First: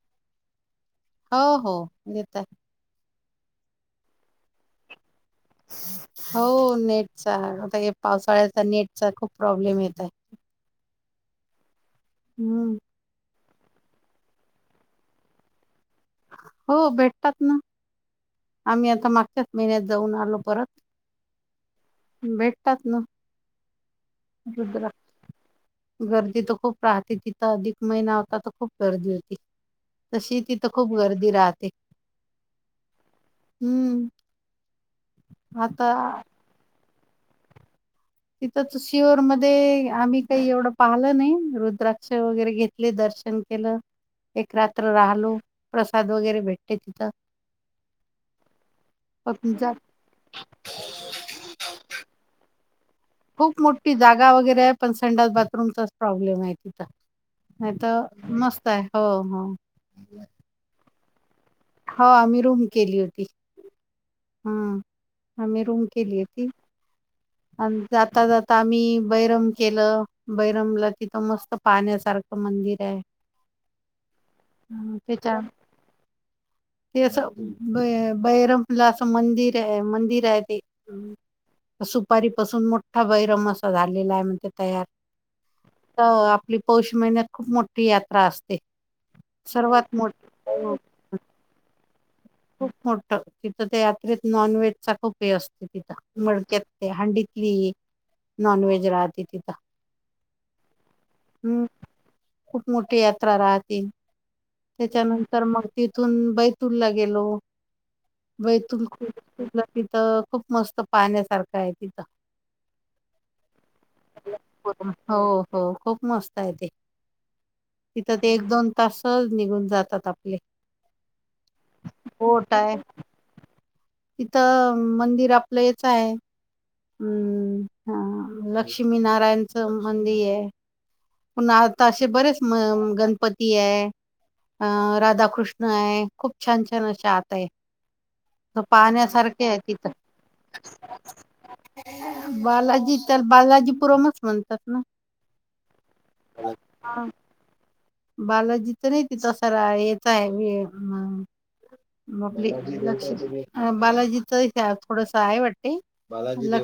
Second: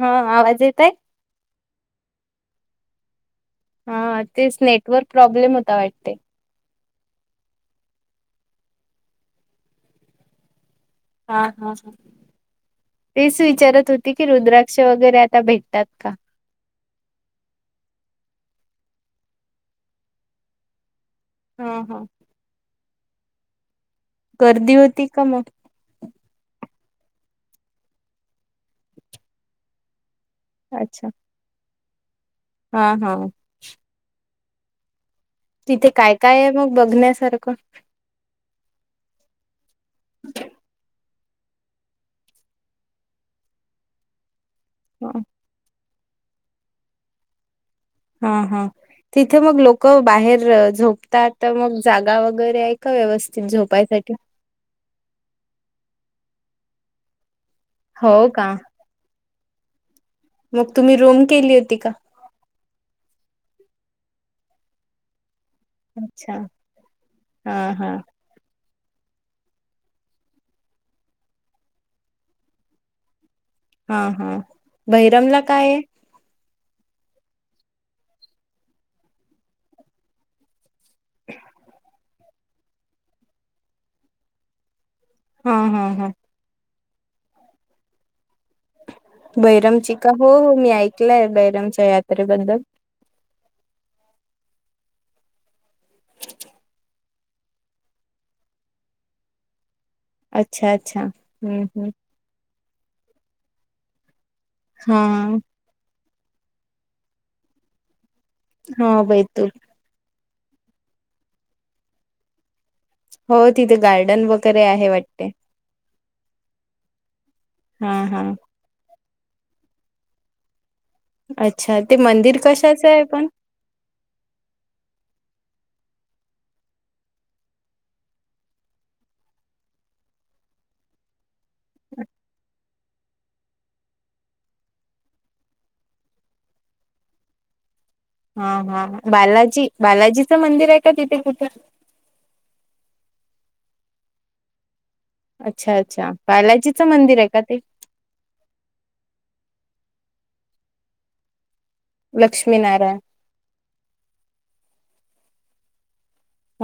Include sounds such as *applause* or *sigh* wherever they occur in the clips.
हा आवाज येतय? हो हो येत आहे. हा तेच नेटवर्क प्रॉब्लेम होता वाटते. हो आता पावसाळ्याचा नेटचा खूप प्रॉब्लेम येत आहे. हा हा हा. हम्म. विचारत होती की रुद्राक्ष वगैरे आता भेटतात का? हो भेटतात ना आम्ही आता मागच्याच महिन्यात जाऊन आलो परत. हा हा. भेटतात ना. गर्दी रुद्र होती का मग. गर्दी तर खूप राहते तिथं अधिक महिना होता तर खूप गर्दी होती तशी तिथं खूप अच्छा गर्दी राहते. हा हा. हम्म. आता तिथे काय काय आहे मग बघण्यासारखं. तिथंच शिर मध्ये आम्ही काही एवढं पाहिलं नाही. रुद्राक्ष वगैरे घेतले दर्शन केलं एक रात्र हा राहलो. प्रसाद वगैरे भेटते तिथं. हा हा तिथे पण मग जा लोक बाहेर झोपतात मग जागा वगैरे. का व्यवस्थित खूप मोठी झोपायसाठी? जागा वगैरे आहे पण संड बाथरूमचाच प्रॉब्लेम आहे तिथं. नाही तर हो का मस्त आहे हो हो. मग तुम्ही रोम केली. होती का? हो आम्ी रूम केली होती हम्. आम्ही रूम केली आहे अच्छा ती हा आणि हा जाता जाता. मी बैरम केलं बैरमला तिथं मस्त पाण्यासारखं मंदिर आहे. हा हा हम्म त्याच्या बहिरमला काय आहे? ते अस ब बैरला असं मंदिर आहे मंदिर आहे ते. सुपारी पाासून मोठा बैरम असा झालेला आहे म्हण ते तयार. हा हम हम. तर आपली पौष महिनत खूप मोठी यात्रा असते. बैरमची सर्वात का हो मोठी हो मी ऐकलंय बैरमच्या यात. खूप मोठ तिथं ते यात्रेत नॉन व्हेज. खूपे असते तिथं मडक्यात ते हंडीतली नॉन व्हेज राहते तिथं. अच्छा अच्छा हम्म हम्म. खूप मोठी यात्रा राहते हा त्याच्यानंतर मग तिथून बैतूल लाे. गेलो वैल हा बैतूल पिथ. खूप मस्त पाण्यासारखं आहे तिथं हो तिथे गार्डन वगैरे आहे वाटते हो हो खूप मस्त आहे ते हा तिथं हा ते एक दोन तासच निघून जातात आपले अच्छा ते मंदिर होट आहे कशाचं पण तिथं मंदिर आपलं य काय हम्म हा लक्ष्मीनारायणच मंदिर आहे प आता असे बरेच गणपती आहे अं राधाकृष्ण आहे खूप छान छान अशा आत आहे *inaudible* हा तर हा पाहण्यासारखे आहे बालाजी तिथं बालाजीचं मंदिर आहे का तिथे कुठे बालाजी तर बालाजीपुरमच म्हणतात ना अच्छा अच्छा बालाजीचं हा मंदिर आहे का ते बालाजीच नाही तिथं याच आहे म आपली लक्ष्मीनारायण लक्ष बालाजीच थोडस आहे वाटते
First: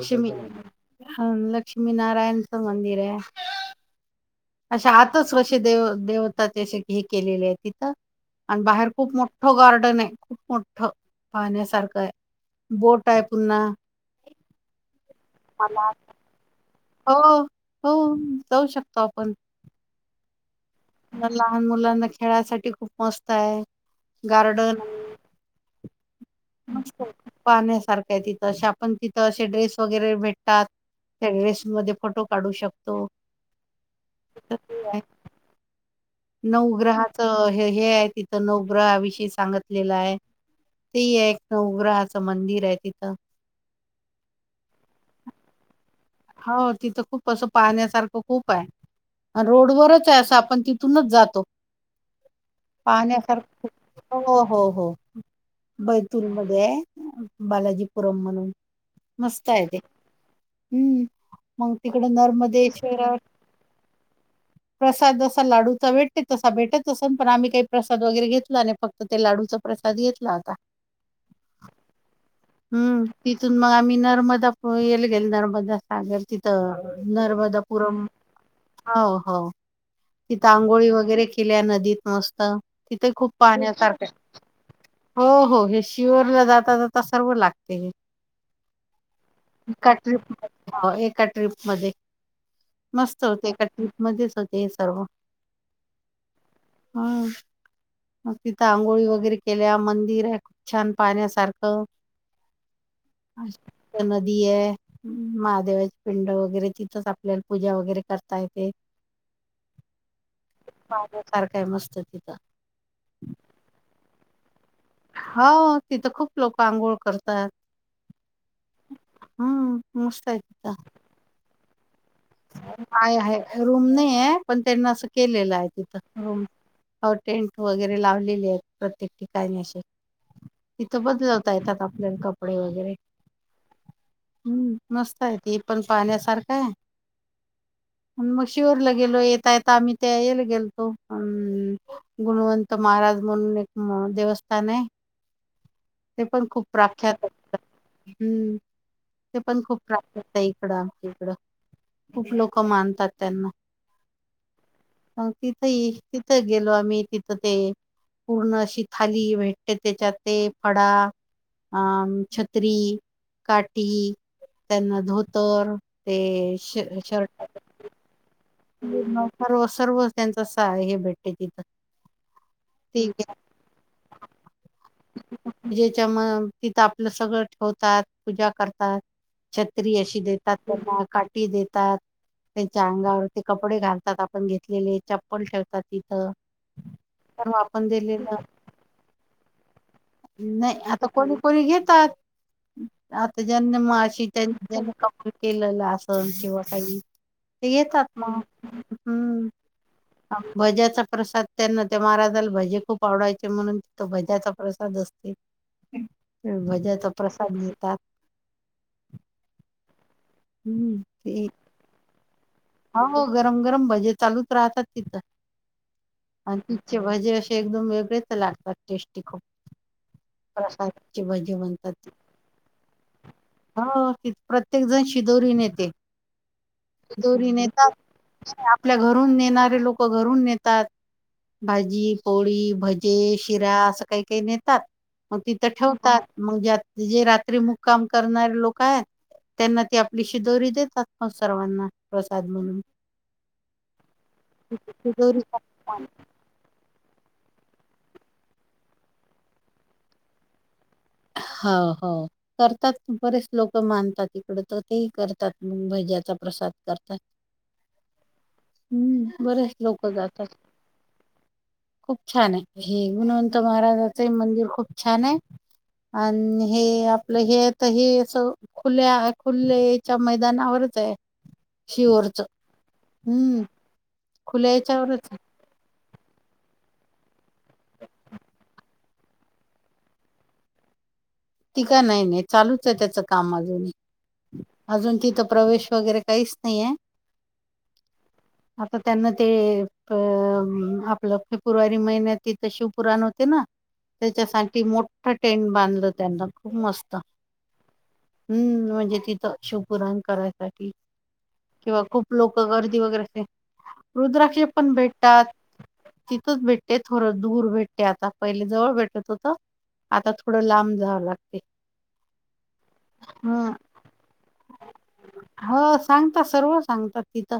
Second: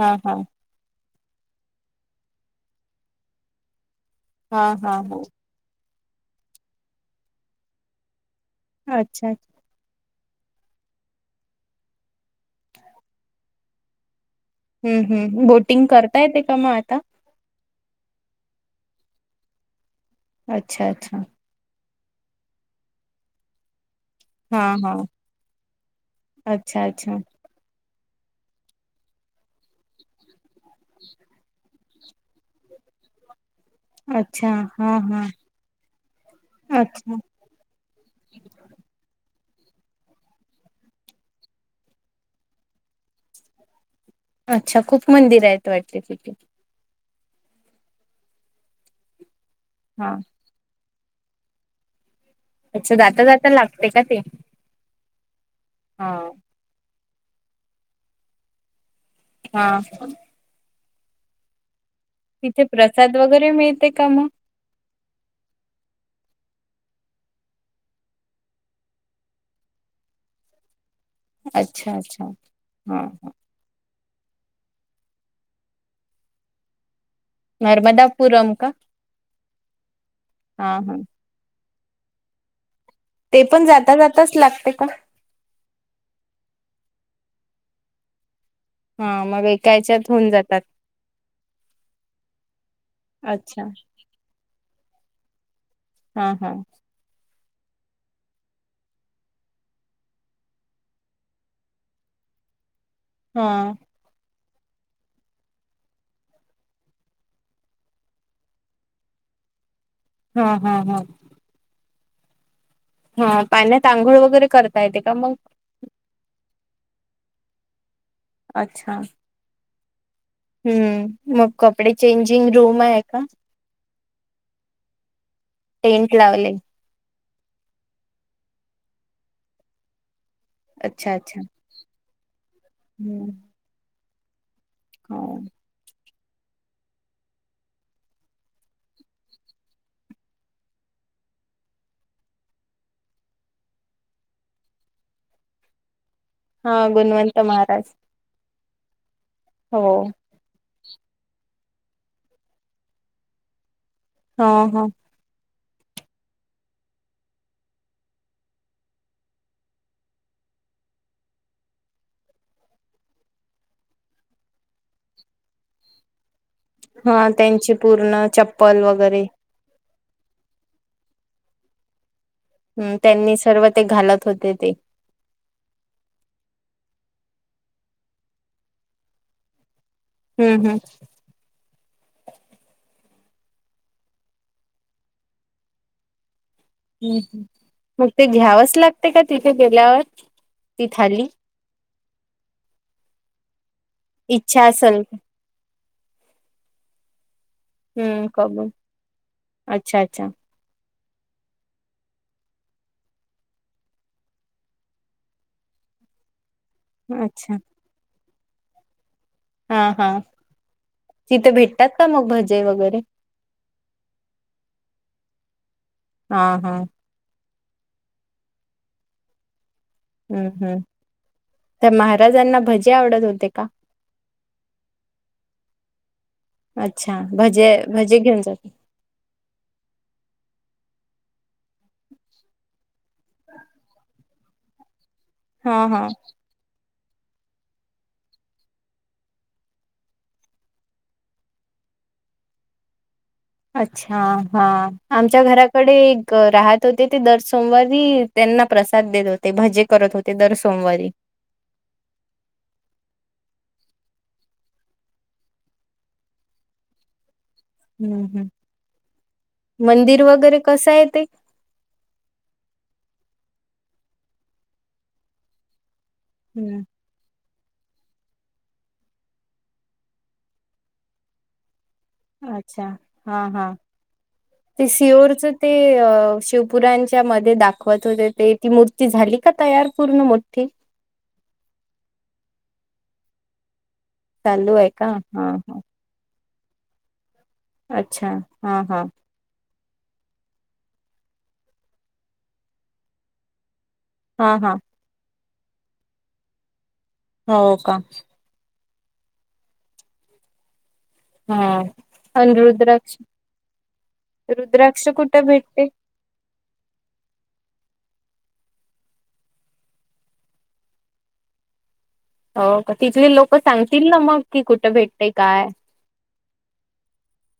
हा हा ह लक्ष्मीनारायणच मंदिर आहे हा अा हा हा आताच कसे देव देवताचेे हे केलेले आहे तिथं आणि बाहेर खूप अच्छा मोठं गार्डन आहे खूप मोठं पाहण्यासारखं आहे बोट आहे पुन्हा हम्म हम् बोटिंग मला करता येते का म हो हो जाऊ शकतो आपण अच्छा अच्छा लहान मुलांना खेळासाठी खूप मस्त आहे हा गार्डन हा अच्छा अच्छा ार तिथ आपण तिथं असे ड्रेस वगैरे भेटतात त्या ड्रेसमध्ये फोटो काढू शकतो अच्छा हा हा अच्छा नऊग्रहाचं हे हे आहे तिथं नऊग्रहाविषी सांगत लेला आहे ते आहे एक नवग्रहाचं मंदिर आहे तिथं अच्छा खूप मंदिर आहेत वाट हो तिथं खूप असं पाण्यासारखं खूप आहे आणि रोडवरच हा आहे असं आपण तिथ तूनच जातो अच्छा जाता जाता पाहण्यासारख लागते का ते हो हो हो हा बैतूलमध्येध्ये आहे बालाजीपुरम म्हणून मस्त आहेेत हा, हम्म म तिकड तिथे प्रसाद नर्मदेश्वरात वगैरे मिळते का मग प्रसाद असा लाडूचा भेटते तस ता भेटत असे पण आम्ही काही प्रसाद वगैर घेतला आणि फक्त ते लाडूचा प्रसाद घेतला आता अच्छा अच्छा हा हम्म हा. तिथून मग आम्ही न नर्मदा प येईल गेल नर्मदा सांगेल तिथं नर्मदापुरम ह हो तिथ हा आघोळी हा वगैरे केल्या नदीत मस्त तिथे खूप ते पण पाण्या जाता सारख जाताच लागते का हो हो हे शिरला जाता जात सर्व लागते हे हा मग एका याच्यात होऊन जातात ट्रीप एका ट्र्रीप म मस्त होते अच्छा एका ट्रीप मध्येच होते हे सर्व हा हा हम्म मग तिथं आंघोळी वगैरे केल्या मंदिर खूप छान पाण्यासारखं *inaudible* अ हा त्यां आहे महादेवाचे पिंड वगैरे तिथंच आपल्याला पूजा वगैरे करता येते *inaudible* हा हा हा माझ सारखं आहे मस्त तिथं हा पाण्यातत आंघोळ वगैरे करता येते का मग हो तिथं खूप लोक आंघोळ करतात अच्छा मुस्ायत का हम्म मग कपडे चेंजिंग रूम आहे काय का आहे रूम नाही आहे पण त्यांना असं केलेलं आहे टेंट तिथं रूम लावले टेंट वगैरे लावलेले आहेत प्रत्येक ठिकाणी असे तिथं अच्छा अच्छा बदलवता येतात आपल्या कपडे वगैरे हम्म. हम्म हा मस्त आहे त पण पाण्यासारखा आहे मग शिरला गेलो येता यता आम्ही ते येला गेलतो गुणवंत म महाराज म्हणून एक देवस्थान आहे ते पण खूप हा प्राख्यात गुणवंत महाराज हम्म ते पण खूप हो त्रास होत इकडं इकडं खूप लोक मानतात त्यांना हो हो तिथही तिथं गेलो आम्ही तिथं ते पूर्ण अशी थाली भेटते त्याच्या ते फडा अम छत्री काठी त्यांना धोतर ते श हा शर्ट त्यांची पूर्ण चप्पल वगैरे सर्व सर्व त्यांचा स आहे हे भेटते तिथं हम् ते त्यांनी सर्व ते घालत होते ते पूजेच्या म तिथं आपलं सगळं ठेवतात पूजा करतात छ त्री अशी देतात हम्म त्यांना काठी देतात त्यांच्या अंगावर ते कपडे घालतात आपण घेतलेले चप्पल ठेवतात तिथं ् सर्व आपण मग ते दिलेलं घ्यावंच लागते का तिथे गेल्यावर नाही ती आता थाली कोणी कोली घेतात आता ज्यांना मा अशी इच्छा त्यांनी ज्यांना असेल कमल केलेला अस किंवा काही ते येतात खबर अच्छा अच्छा भज्याचा प्रसाद त्यांना त्या महाराजाला भजे खूप आवडायचे म्हणून तथ भज्याचा प्रसाद असते मजा तर अच्छा प्रसाद मिताात हा हा तिथं भेटतात का मग भज हो हो गरम गरम भाजे चालूच राहतात तिथं हा अ हा तिचे भजे असे एकदम वेगळेच लागतात टेस्टी खूप हम्म हम्म प्रसादची भजी तर म्हनतात महाराजांना भजे आवडत होते का ह तथ प्रत्येक जण श विदोरी नेते अच्छा भजे भजे घेऊन जाते आपल्या घरून नेणारे लोक घरून न भाजी पोळी भजे शिरा असं काही काही नेतात मग तिथं हा हा ठेवतात मग जे जे रात्री मुक्काम करणारे लोक आहेत त्यांना ती आपलीशी दोरी देतात ना सर्वांना प्रसाद म्हणून अच्छा हा शिदोरी आमच्या घराकडे एक राहत होते ते दर्श सोमवारी त्यांना प्रसाद देत होते भजे करत होते दर सोमवारी होा हो करतात बरेच लोक मानतात इकड तर तेही करतात मग भज्याचा प्रसाद करतात हम्म हम् हम्म बरेच लोक मंदिर जातात वगैरे कसं आहे ते खूप छान आहे हे म्हण महाराजाचं मंदिर खूप छान आहे आणि हे हम्म आपलं हे तर हे अस खुल्या खुलेच्या मैदानावरच आहे शिवरचं अच्छा हा हम्म हा. खुल्या ते याच्यावरच सिओरच ते शिवपुरांच्या मध्ये दाखवत होते ते ती मूर्ती झाली का तयार पूर्ण मोठी ती काय नाही नाही चालूच आहे त्याचं काम अजून चालू आहे का अजून तिथं हा हा प्रवेश वगैरे काहीच नाहीये? अच्छा हा आता हा त्यांना ते. अ आपलं फेब्रुवारी महिन्यात त तर शिव पुुराण होते ना? हा हा त्याच्यासाठी मोठं टेंट बांधलं त्यांना खूप मस्त हो का? म्हजे तिथं शिपुराण करायसाठी? हा किंवा खूप आणि लोक गर्दी रुद्राक्ष वगैरे असे रुद्राक्षे पण रुद्राक्ष भेटतात? कुठं भेटते? तिथंच भेटते थोडं दूर भेट- ते आता पहिले जवळ भेटत होत आता थोडं लांब जावं लागते. हो का तिथले लोक ह सांगतील ना मग कि कुठं भेटतय काय? हो सांगतात सर्व सांगतात तिथ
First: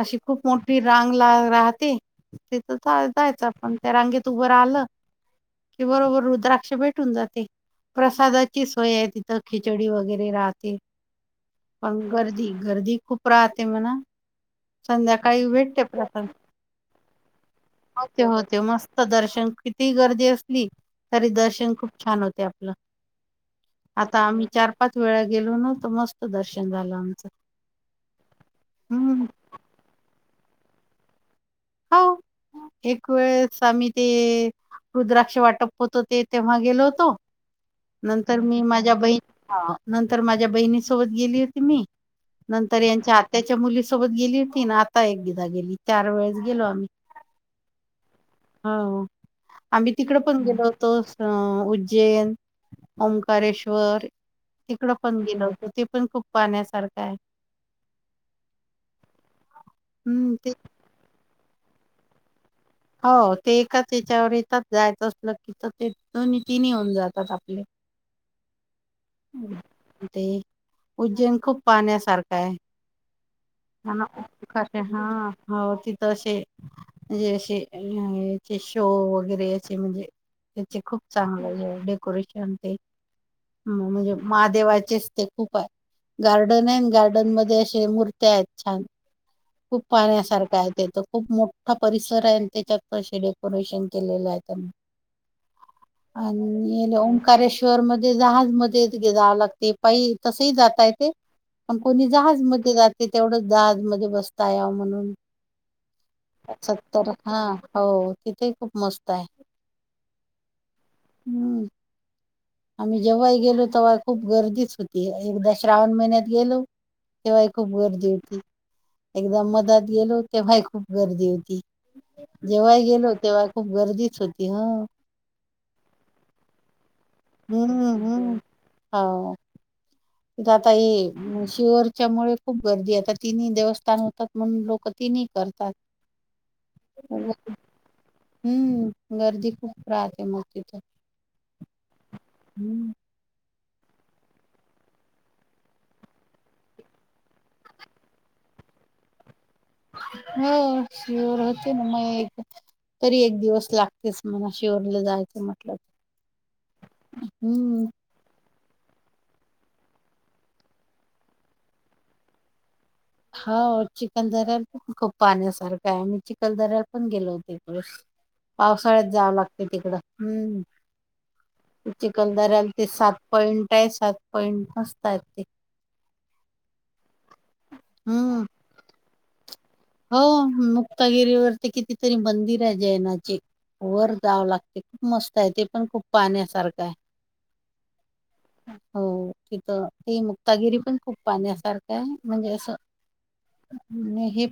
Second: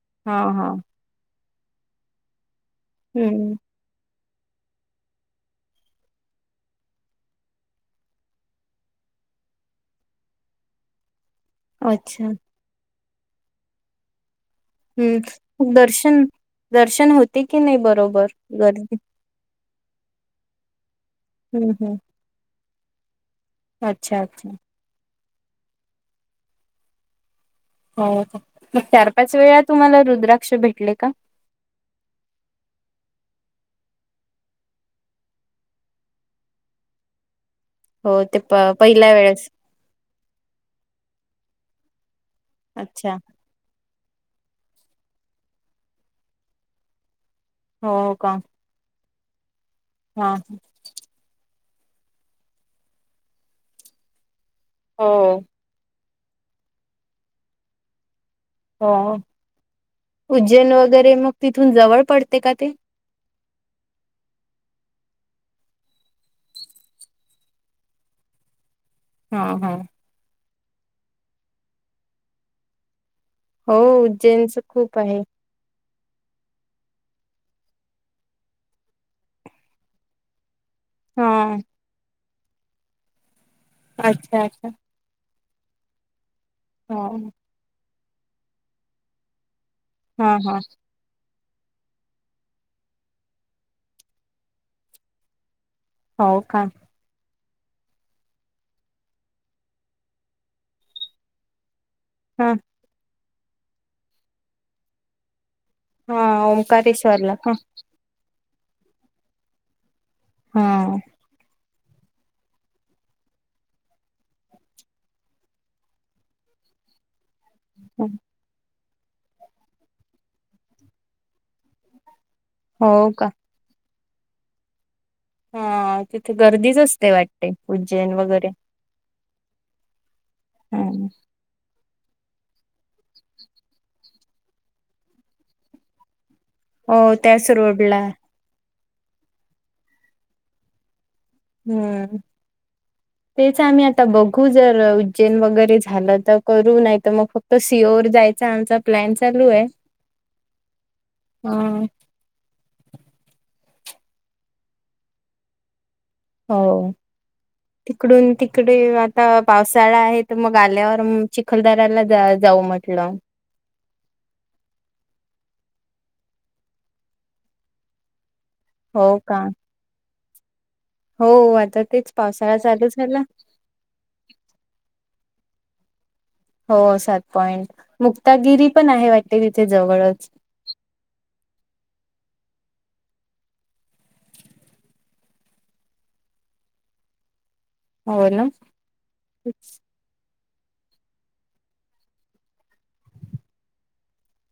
अशी हा खूप हा मोठी रांग ला राहते? जायचं हम्म आपण त्या रांगेत उभं रा आलं कि बरोबर रुद्राक्ष भेटून जाते? प्रसादाची सोय आहे तिथं खिचडी वगैरे राहते. पण अच्छा गर्दी -गर्दी खूप राहते म्हण संध्याकाळी हम्म भेटते दर्शन प्रसाद. दर्शन होते की नाही होते बरोबर होते गर्दी मस्त दर्शन किती गर्दी असली तरी हम्म दर्शन हम्म खूप छान होते आपलं. अच्छा आता आम्ही अच्छा चार पाच वेळा गेलो ना तर मस्त दर्शन झालं आमचं. हो मग चार हम्म पाच वेळा तुम्हाला रुद्राक्ष भेटले का? हो. एक वेळेस आम्ही ते. रुद्राक्ष वाटप होतो ते तेव्हा गेलो होतो? हो ते नंतर प मी माझ्या पहिल्या बहीनी वेळेस हा नंतर माझ्या बहिणी सोबत गेली होती मी. नंतर अच्छा यांच्या आत्याच्या मुलीसोबत गेली होती ना आता एकदा गेली चार वेळेस- गेलो आम्ही हो हो का हो. आम्ही तिकड हा पण गेलो होतो? जैन ओंकारेश्वर तिकड हो पण गेलं होत ते पण खूप- पाण्यासारखा आहे. हो हम्म ते उज्जैन वगैरे मग तिथून जवळ पडते का ते. हो ते एकाच याच्यावर येतात जायचं असलं की ते दोन्ही तिन होऊन जातात आपले- *unintelligible* हा हा ते उज्जैन खूप पाहण्यासारखा आहे हो उज्जैनच क खूप हा आहे. हो तिथ अस म्हणजे अस- याचे शो वगैरे याचे म्हणजे त्याचे खूप हा चांगले डेकोरेशन ते म्हणजे अच्छा अच्छा महादेवाचेच ते खूप आहे- गार्डन आहे हो गार्डन मध्ये असे मूर्त्या आहेत छान खूप- हा पाहण्यासारख हा आहे तेथे खूप मोठा परिसर आहे. त्याच्यात पदर्शन डेकोरेशन केलेलं आहे त्यांनी हो आणि का ओंकारेश्वर ओकारेश्वर मध्ये जहाज मध्ये जावं लागते पाई तसही जाता येतय. पण कोणी हा जहाजमध्ये जाते तेवढंच जहाज मध्ये बसता याव म्हणून? हा सत्तर ओंकारेश्ववरला हा हो तिथेही खूप मस्त आहे. हा हम्म आम्ही जेव्हाही गेलो तेव्हा खूप गर्दीच होती एकदा श्रावण महिन्यात गेलो. तेव्हाय खूप गर्दी होती. एकदा मधात गेलो तेव्हाही खूप गर्दी होती. जेव्हा हो गेलो का तेव्हा खूप गर्दीच होती ह- हा तिथे गर्दीच, हम्म हम्म तिथ आता ह शिर- त्याच्यामुळे खूप गर्दी आहेता तिन्ही देवस्थान होतात. म्हणून लोक तिन्ही करतात. हो त्याच रोडला, हम्म गर्दी खूप राहते म तेथे, हम्म तेच, *unintelligible* प्लॅ, हो होते ना हा. मग तरी एक दिवस लाग, *unintelligible* हो तिकडून त *unintelligible* *unintelligible* चिखल दर्याल पण खूप पाण्यासारखं आहेम्ही चिखल दर्याला पण गेलो होते. हो पावसाळ्यात जावं का? लागते. तिकडं हम्म, हो, आता तेच पावसाळा चालू झाला *unintelligible* हो सात, हम्म तिथे जवळच *unintelligible* वर जावं लागते खूप मस्त आहे. ते पण खूप पाण, हो ना? हो तिथं ते मग, रत्नागिरी पण खूप पाण्यासारखा आहे. म्हणेज असं,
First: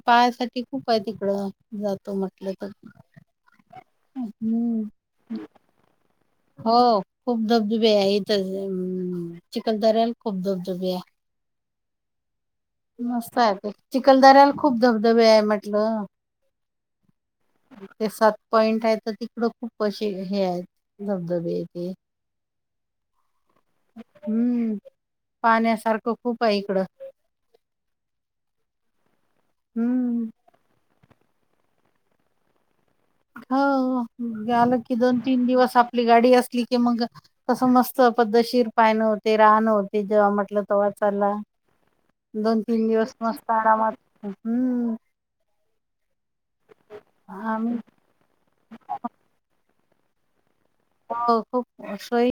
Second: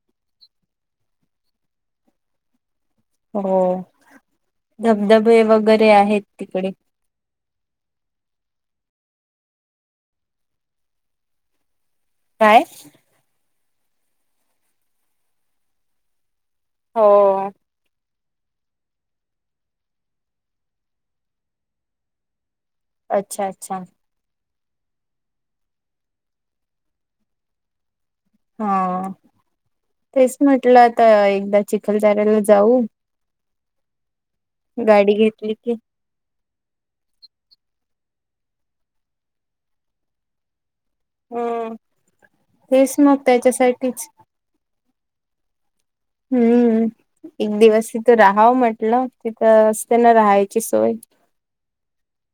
पायासाठीठी खूप आहे तिकडं जातो म्हटलं तर हो हम्म धबधबे वगैरे आहेत. तिकडे. *unintelligible* खूप धबधबे आहे. काय? *unintelligible* हो, पॉईंट आहे. तर तिकड खूप असे हे आहेत धबधबे ते, अच्छाच्छा, हम्म पाण्यासारखं खूप आहे इकडं. हा हम्म तेच म्हटलं आता एकदा चिखलदऱ्याला जाऊ, हो आलं की गाडी दोन तीन घेतली की दिवस आपली गाडी असली की मग कस मस्त पद्धशीर पाय नं होते, राहणं होते जेव्हा म्हटल, तवा चला, तेच मग त्याच्यासाठीच हम्म एक आम्ही दिवस तिथं राहावं म्हटलं तिथं असतेना राहायचं. हो खूप सोई,